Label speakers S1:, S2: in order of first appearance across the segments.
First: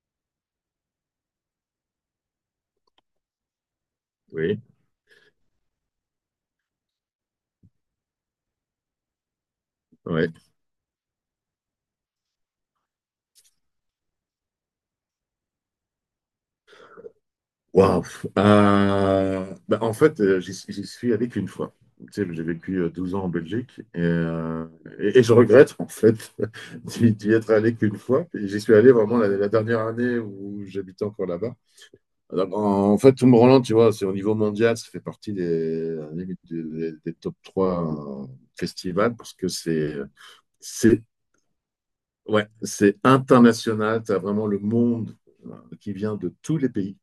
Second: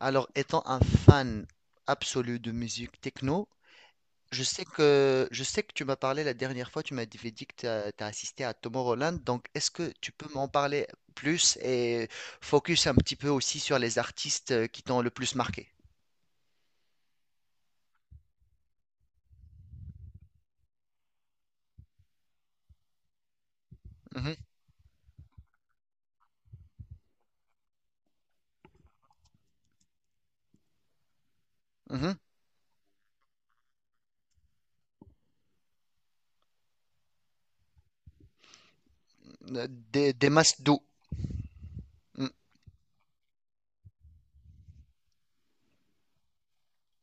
S1: Alors, étant un fan absolu de musique techno, je
S2: Oui,
S1: sais que, je sais que tu m'as parlé la dernière fois, tu m'as dit que tu as assisté à Tomorrowland, donc est-ce que tu peux
S2: ouais.
S1: m'en parler plus et focus un petit peu aussi sur les artistes qui t'ont le plus marqué?
S2: Waouh. Bah, en fait, j'y suis allé qu'une fois. Tu sais, j'ai vécu 12 ans en Belgique et,
S1: Mhm,
S2: euh, et- et je regrette en fait d'y être allé qu'une fois. Et j'y suis allé vraiment la dernière année où j'habitais encore là-bas.
S1: mhm.
S2: Alors, en fait, Tomorrowland, tu vois, c'est au niveau mondial, ça fait partie des top 3 festivals parce que c'est
S1: Des masses d'eau.
S2: c'est
S1: Mhm,
S2: ouais, c'est international. Tu as vraiment le monde qui vient de tous les pays.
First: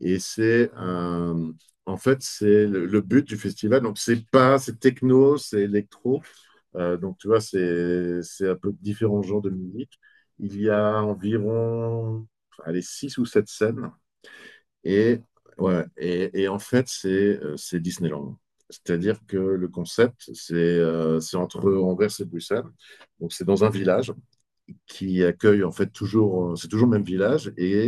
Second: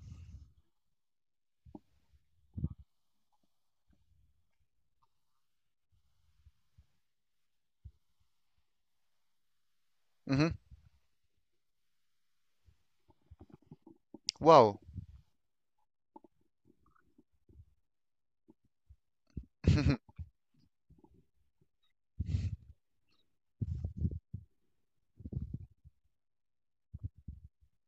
S2: Et c'est en fait, c'est le but du festival. Donc, c'est pas, c'est techno, c'est électro. Donc, tu vois, c'est un peu différents genres de musique.
S1: mhm.
S2: Il y a environ, allez, six ou sept scènes.
S1: Wow.
S2: Et, ouais, et en fait, c'est Disneyland. C'est-à-dire que le concept, c'est entre Anvers et Bruxelles. Donc, c'est dans un village qui accueille en fait toujours, c'est toujours le même village et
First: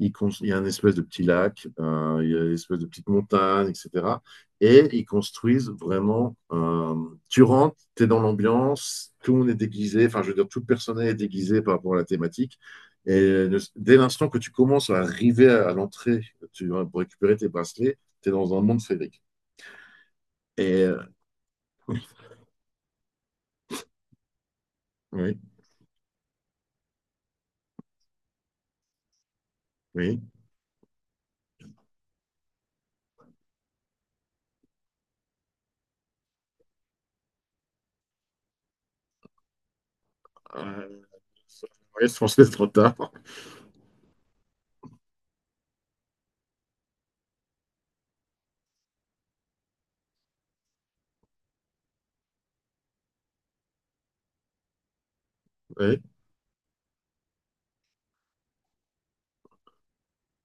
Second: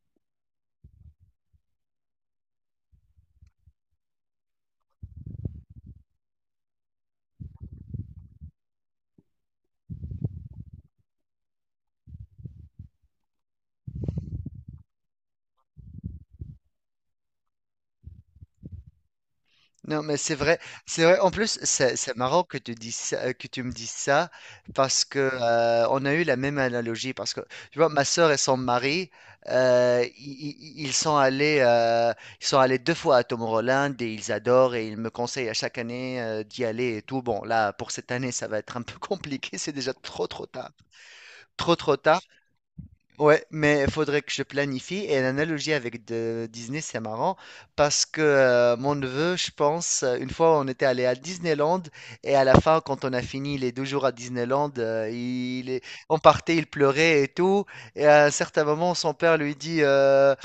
S2: il, il y a un espèce de petit lac, il y a une espèce de petite montagne, etc. Et ils construisent vraiment. Tu rentres, tu es dans l'ambiance, tout le monde est déguisé, enfin, je veux dire, tout le personnel est déguisé par rapport à la thématique. Et dès l'instant que tu commences à arriver à l'entrée, pour récupérer tes bracelets, tu es dans un monde féerique.
S1: Non, mais c'est vrai,
S2: Et
S1: c'est vrai. En plus, c'est marrant que que tu me dises ça parce que
S2: oui,
S1: on a eu la même analogie. Parce que tu vois, ma sœur et son mari,
S2: oui.
S1: ils sont allés deux fois à Tomorrowland et ils adorent et ils me conseillent à chaque année d'y aller et tout. Bon, là, pour cette année, ça va être un peu compliqué. C'est déjà trop, trop tard.
S2: Euh,
S1: Trop, trop
S2: oui, je
S1: tard.
S2: pense que c'est trop tard.
S1: Ouais, mais il faudrait que je planifie. Et l'analogie avec Disney, c'est marrant parce que mon neveu, je pense, une fois, on était allé à Disneyland et à la fin, quand on a fini les deux jours à Disneyland,
S2: Oui.
S1: on partait, il pleurait et tout. Et à un certain moment, son père lui dit euh,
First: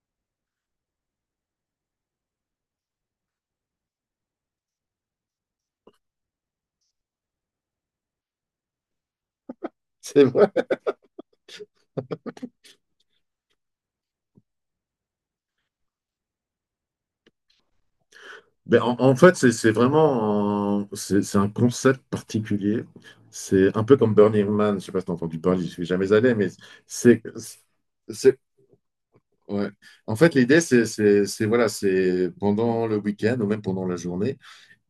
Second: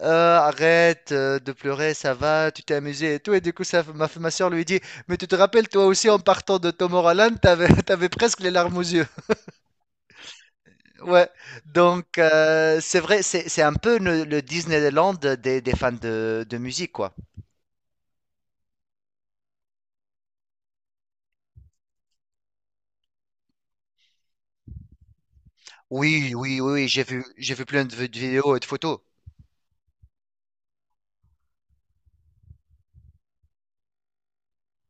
S1: Euh, Arrête de pleurer, ça va, tu t'es amusé et tout. Et du coup, ma soeur lui dit: «Mais tu te rappelles, toi aussi, en partant de Tom Holland, t'avais, t'avais presque les larmes aux yeux.»
S2: C'est
S1: Ouais, donc c'est vrai, c'est un peu le Disneyland des fans de musique, quoi.
S2: Ben, en fait, c'est vraiment un concept particulier. C'est un peu comme Burning Man. Je sais pas si tu as entendu parler, je suis jamais
S1: Oui,
S2: allé, mais
S1: oui, oui, oui,
S2: c'est,
S1: j'ai vu plein de de
S2: c'est,
S1: vidéos et de photos.
S2: ouais. En fait, l'idée, c'est, voilà, c'est pendant le week-end ou même pendant la journée,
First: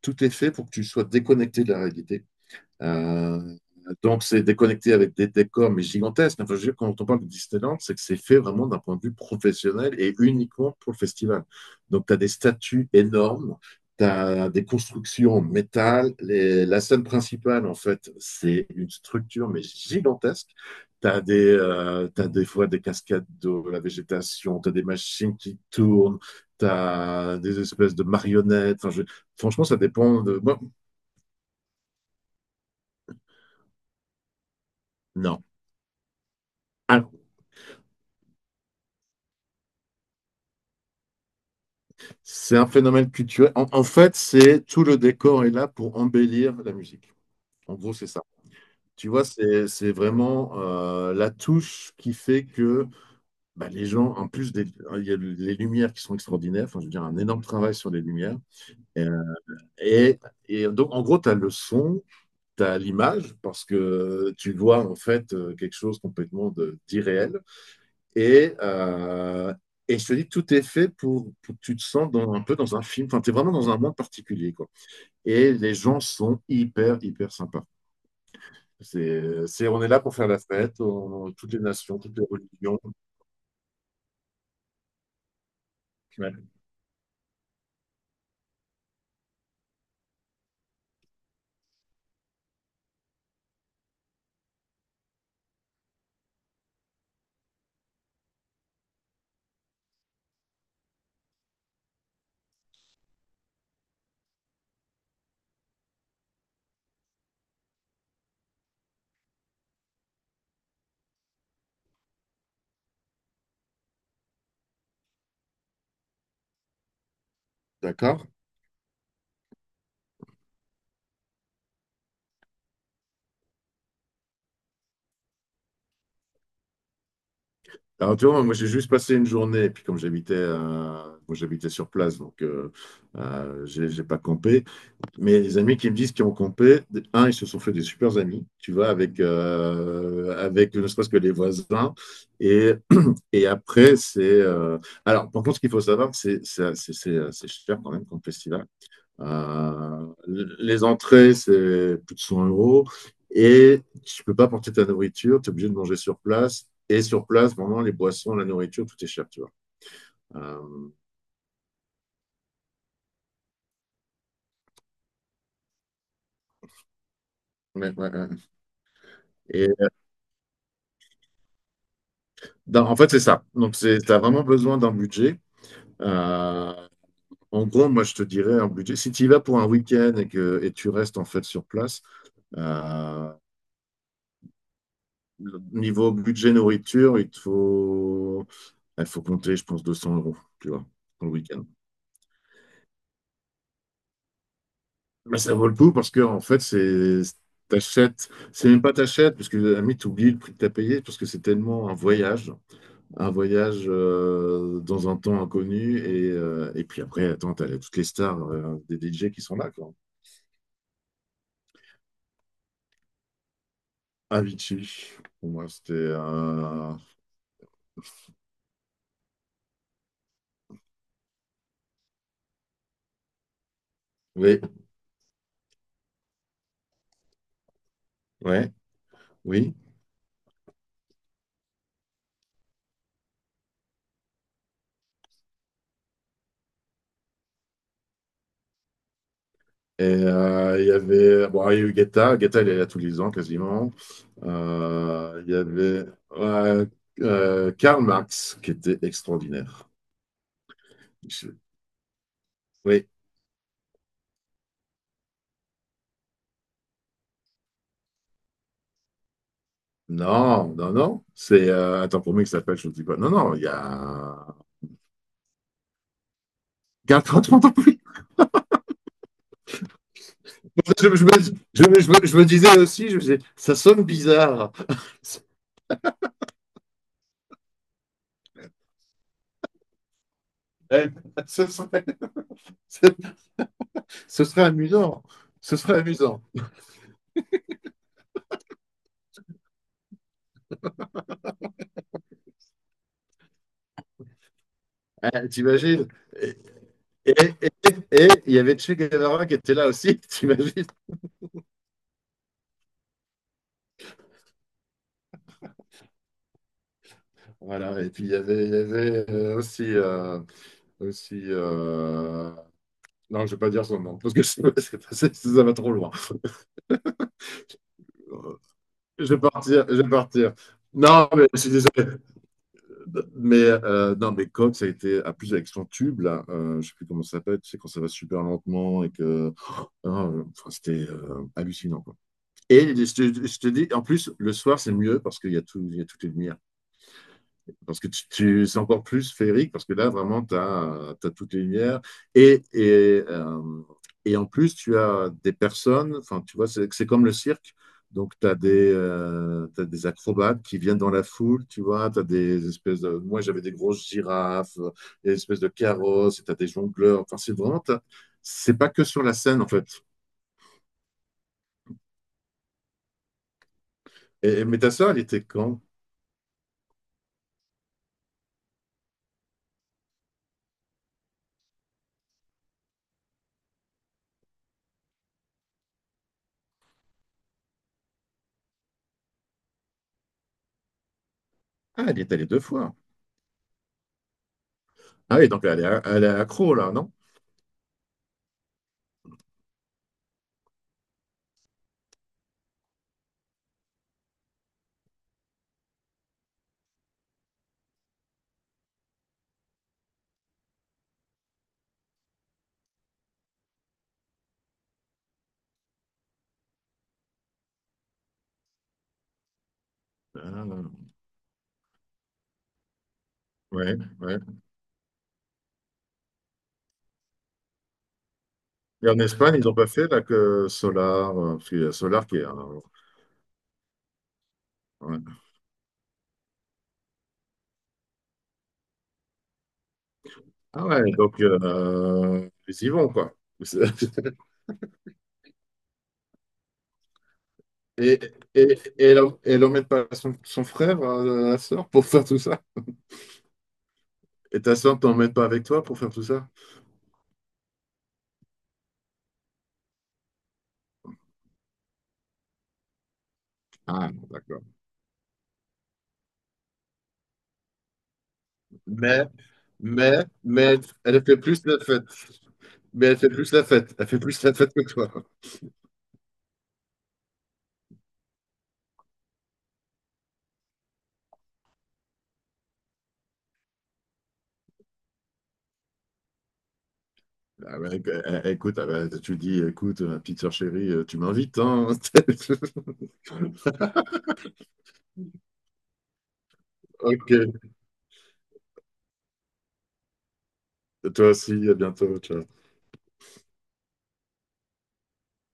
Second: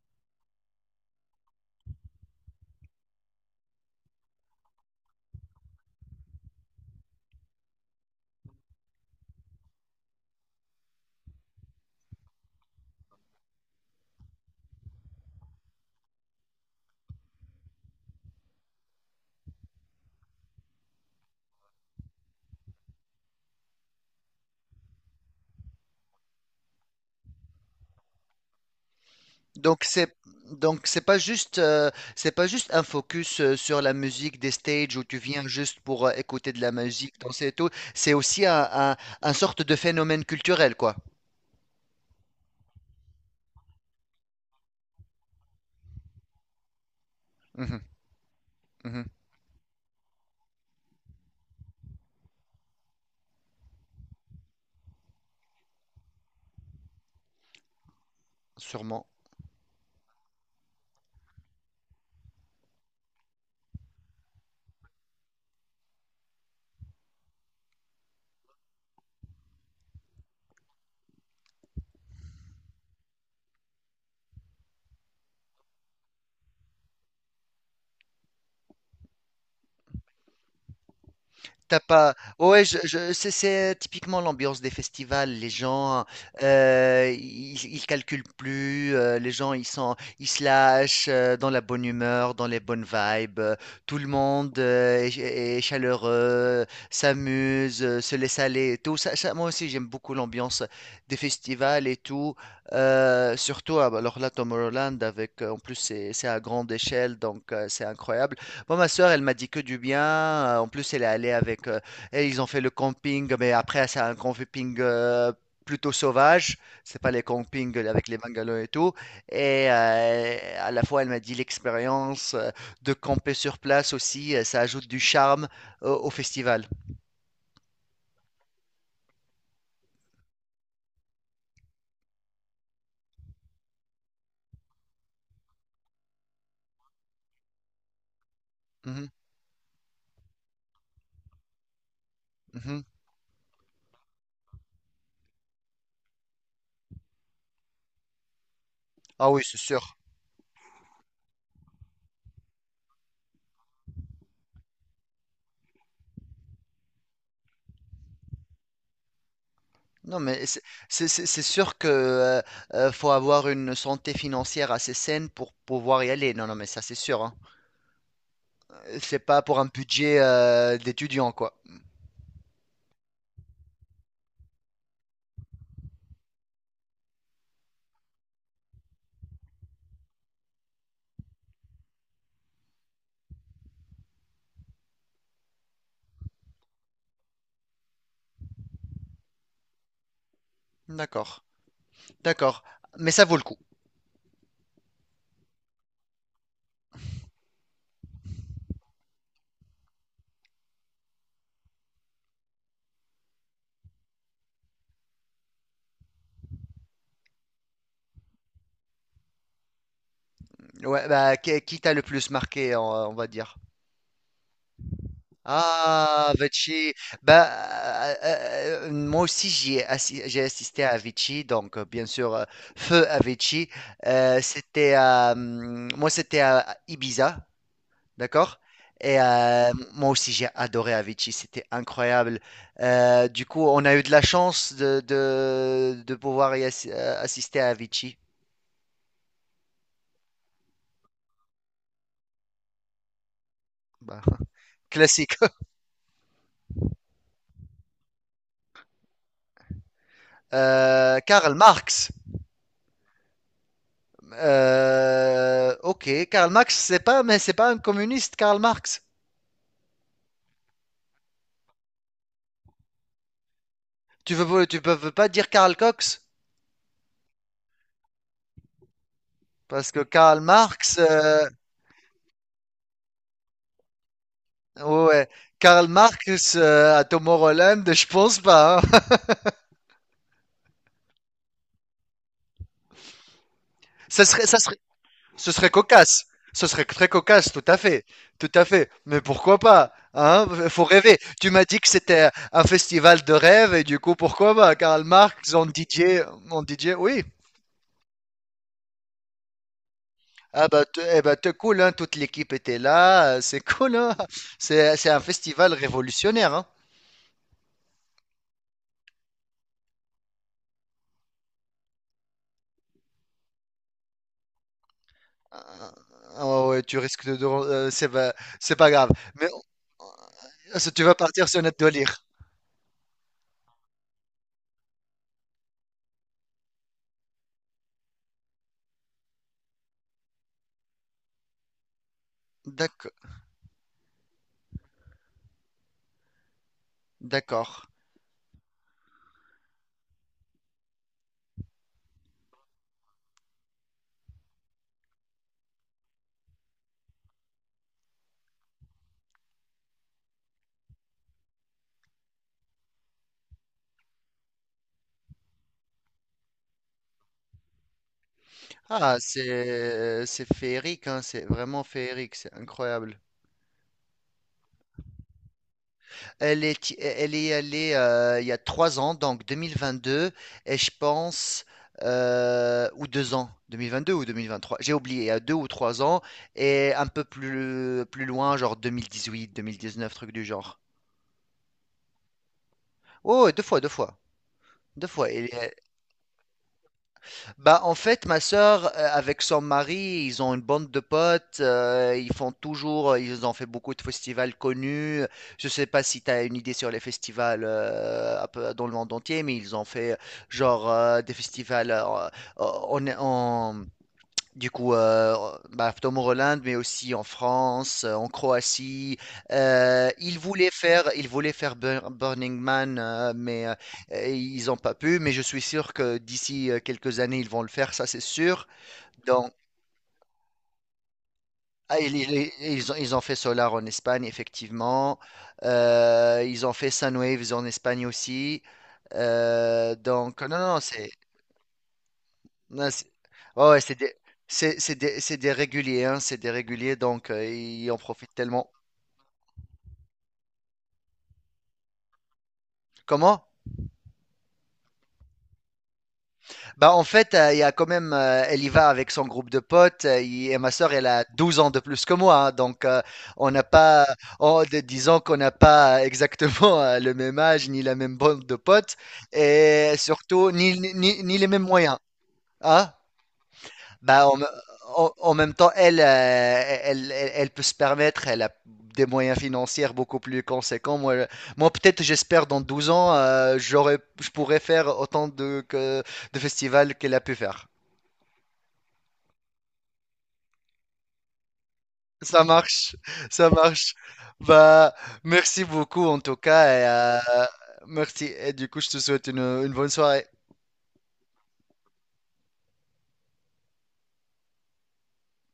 S2: tout est fait pour que tu sois déconnecté de la réalité. Euh, donc, c'est déconnecté avec des décors, mais gigantesques. Enfin, je veux dire, quand on parle de Disneyland, c'est que c'est fait vraiment d'un point de vue professionnel et uniquement pour le festival. Donc, tu as des statues énormes, tu as des constructions en métal. La scène principale, en fait, c'est une structure, mais gigantesque. T'as des fois des cascades d'eau, la végétation, t'as des machines qui tournent, t'as des espèces de marionnettes. Enfin, franchement, ça
S1: Donc c'est
S2: dépend de... Moi,
S1: donc c'est pas juste c'est pas juste un focus sur la musique des stages où tu
S2: non.
S1: viens juste pour écouter de la musique, danser et tout. C'est aussi un sorte de phénomène culturel, quoi.
S2: C'est un phénomène culturel. En fait, c'est tout le décor est là pour embellir la musique. En
S1: Mhm,
S2: gros, c'est ça.
S1: mhm,
S2: Tu vois, c'est vraiment la touche qui fait que bah, les gens, en plus, il y a les lumières qui sont extraordinaires. Enfin, je veux dire, un énorme travail sur les lumières.
S1: sûrement.
S2: Euh, Et, et donc, en gros, tu as le son, tu as l'image, parce que tu vois, en fait, quelque chose complètement d'irréel. Et, euh, et je te dis, tout est fait pour que tu te sens un peu dans un film. Enfin, tu es vraiment dans un monde particulier, quoi. Et les gens sont hyper, hyper sympas. On est là pour faire la fête, toutes les
S1: T'as
S2: nations,
S1: pas.
S2: toutes les
S1: Ouais,
S2: religions.
S1: c'est typiquement l'ambiance des festivals. Les gens,
S2: Ouais.
S1: ils, ils calculent plus. Les gens, ils sont, ils se lâchent dans la bonne humeur, dans les bonnes vibes. Tout le monde est, est chaleureux, s'amuse, se laisse aller et tout. Ça, moi aussi, j'aime beaucoup l'ambiance des festivals et tout. Surtout, ah, bah, alors là, Tomorrowland, avec, en plus, c'est à grande échelle, donc c'est incroyable. Moi, ma sœur, elle m'a dit que du bien. En plus, elle est allée avec. Et ils ont fait le camping, mais après, c'est un camping plutôt sauvage. C'est pas les campings avec les
S2: D'accord?
S1: bungalows et tout. Et à la fois, elle m'a dit l'expérience de camper sur place aussi, ça ajoute du charme au, au festival.
S2: Alors, tu vois, moi, j'ai juste passé une journée, et puis comme j'habitais moi, j'habitais sur place, donc j'ai pas campé. Mais les amis qui me disent qu'ils ont campé, un, ils se sont fait des super amis, tu vois,
S1: Mhm,
S2: avec, avec ne serait-ce que les voisins. Et,
S1: mhm.
S2: et après, c'est. Alors, par contre, ce qu'il faut savoir, c'est cher quand même comme festival.
S1: Ah oui, c'est sûr.
S2: Euh, les entrées, c'est plus de 100 euros. Et tu ne peux pas porter ta nourriture, tu es obligé de manger sur place. Et sur place, vraiment, les boissons, la nourriture, tout est cher, tu vois.
S1: Non, mais
S2: Euh,
S1: c'est c'est sûr que faut avoir une santé financière assez saine pour pouvoir y aller. Non, non, mais ça, c'est sûr, hein.
S2: ouais, ouais, ouais.
S1: C'est pas pour un
S2: Et
S1: budget d'étudiant, quoi.
S2: en fait, c'est ça. Donc, tu as vraiment besoin d'un budget. Euh, En gros, moi, je te dirais un budget. Si tu y vas pour un week-end et que tu restes en fait sur place, euh, niveau budget nourriture, il faut compter, je pense, 200 euros, tu vois, pour le
S1: D'accord,
S2: week-end.
S1: d'accord. Mais ça vaut le coup.
S2: Mais ça vaut le coup parce que en fait, c'est t'achètes, c'est même pas t'achètes, parce que à la limite, t'oublies le prix que t'as payé, parce que c'est tellement un voyage dans un temps inconnu, et puis après, attends, t'as toutes les stars des DJ qui sont là, quoi.
S1: Ouais, bah, qui t'a le plus marqué, on va dire?
S2: Avicii, pour moi, c'était
S1: Ah, Vichy. Bah, moi aussi, j'ai assisté à Vichy, donc bien sûr, feu à Vichy.
S2: oui,
S1: C'était à, moi, c'était à Ibiza. D'accord?
S2: ouais,
S1: Et
S2: oui.
S1: moi aussi, j'ai adoré Avicii, c'était incroyable. Du coup, on a eu de la chance de pouvoir assister à Avicii.
S2: Et il y avait, bon, il y a eu Guetta, Guetta, il est là tous les ans quasiment.
S1: Bah, classique.
S2: Il y avait ouais, Karl Marx qui était extraordinaire.
S1: Karl Marx.
S2: Oui.
S1: Ok, Karl Marx, c'est pas, mais c'est pas un communiste, Karl Marx.
S2: Non, non, non. C'est un temporomie qui s'appelle, je ne dis pas. Non, non, il y
S1: Tu
S2: a.
S1: veux, tu peux veux pas dire Karl Cox,
S2: Garde quand tu m'entends plus.
S1: parce que Karl Marx,
S2: Je me, je me- je me- je me disais aussi, je me disais, ça sonne bizarre.
S1: ouais, ouais. Karl Marx à Tom Holland, je pense pas. Hein.
S2: Eh, Ce serait, ce, ce
S1: Ça
S2: serait
S1: serait
S2: amusant.
S1: ce serait
S2: Ce serait
S1: cocasse.
S2: amusant.
S1: Ce serait très cocasse, tout à fait. Tout à fait. Mais pourquoi pas? Hein? Faut rêver. Tu m'as dit que c'était un festival de rêve et du coup, pourquoi pas? Karl
S2: Eh,
S1: Marx en
S2: t'imagines?
S1: DJ,
S2: Et,
S1: en DJ, oui.
S2: et, et- et il y avait Che Guevara qui était là aussi,
S1: Ah bah,
S2: t'imagines?
S1: eh bah, t'es cool, hein? Toute l'équipe était là. C'est cool, hein? C'est un festival révolutionnaire, hein?
S2: Voilà. Et puis il y avait aussi. Non, je ne vais pas dire son nom, parce que ça va trop loin.
S1: Ah ouais, tu risques de... c'est pas grave.
S2: Je vais
S1: Mais
S2: partir, je vais partir.
S1: ça, tu vas
S2: Non,
S1: partir
S2: mais je
S1: sur
S2: suis
S1: notre
S2: désolé.
S1: délire.
S2: Mais, non, mais Coq, ça a été à plus avec son tube, là. Je sais plus comment ça s'appelle. Tu sais, quand ça va super lentement et que. Ah, enfin, c'était hallucinant, quoi. Et
S1: D'accord.
S2: je te dis, en plus, le soir, c'est mieux parce qu'il y a tout, il y a toutes les lumières.
S1: D'accord.
S2: Parce que c'est encore plus féerique, parce que là, vraiment, tu as, toutes les lumières. Et, et, euh, et en plus, tu as des personnes, enfin, tu vois, c'est comme le cirque. Donc, t'as des acrobates qui viennent dans la foule, tu vois. Tu as des espèces de. Moi, j'avais des grosses girafes, des espèces de carrosses, et tu as des jongleurs. Enfin, c'est vraiment. C'est pas que
S1: Ah,
S2: sur la scène, en fait.
S1: c'est féerique, hein, c'est vraiment féerique, c'est incroyable.
S2: Et, mais ta sœur, elle était quand?
S1: Elle est allée il y a trois ans, donc 2022, et je pense, ou deux ans, 2022 ou 2023. J'ai oublié, il y a deux ou trois ans, et un peu plus, plus loin, genre deux mille dix-huit, deux mille dix-neuf, truc du genre.
S2: Ah, elle y est allée deux fois.
S1: Oh, deux fois, deux fois, deux fois.
S2: Ah oui,
S1: Et,
S2: donc elle est accro, là, non?
S1: bah, en fait, ma sœur, avec son mari, ils ont une bande de potes, ils ont fait beaucoup de festivals connus. Je sais pas si tu as une idée sur les festivals un peu dans le monde entier, mais ils ont fait genre des festivals en, en, du coup, bah, Tom Holland, mais aussi en France, en Croatie.
S2: Ah,
S1: Ils voulaient faire Burning Man,
S2: ouais, ouais.
S1: ils n'ont pas pu. Mais je suis sûr que d'ici quelques années, ils vont le faire, ça c'est sûr.
S2: Et en
S1: Donc,
S2: Espagne, ils n'ont pas fait là que Solar, parce qu'il y a
S1: ah,
S2: Solar qui est
S1: ils ont fait Solar en Espagne, effectivement.
S2: ouais.
S1: Ils ont fait Sunwaves en Espagne aussi. Donc, non, non, non,
S2: Ah
S1: c'est
S2: ouais, donc ils y
S1: non,
S2: vont, quoi.
S1: ouais, ouais, c'est des réguliers, hein, c'est des réguliers, donc ils en
S2: Et,
S1: profitent tellement.
S2: et elle emmène pas son frère, la sœur, pour faire tout ça?
S1: Comment?
S2: Et ta sœur t'emmène pas avec toi pour faire tout ça?
S1: Bah en fait, il y a quand même, elle y va avec son groupe de potes, et ma sœur, elle a 12 ans de plus que moi, hein, donc on n'a pas,
S2: Ah, bon,
S1: en
S2: d'accord.
S1: disons qu'on n'a pas exactement le même âge, ni la même bande de potes,
S2: Mais,
S1: et
S2: mais,
S1: surtout,
S2: mais, elle fait
S1: ni les mêmes
S2: plus la
S1: moyens.
S2: fête.
S1: Hein?
S2: Mais elle fait plus la fête. Elle fait
S1: Bah,
S2: plus la fête que toi.
S1: en même temps, elle, elle peut se permettre, elle a des moyens financiers beaucoup plus conséquents. Moi, moi peut-être, j'espère, dans 12 ans, je pourrais faire autant de, de festivals qu'elle a pu faire.
S2: Ah ouais, écoute, ah ouais, tu dis, écoute, ma petite sœur chérie, tu m'invites, hein?
S1: Ça marche, ça marche. Bah, merci beaucoup en tout cas. Et,
S2: Ok.
S1: euh, merci. Et du coup, je te souhaite une bonne soirée.
S2: Toi aussi, à bientôt. Ciao.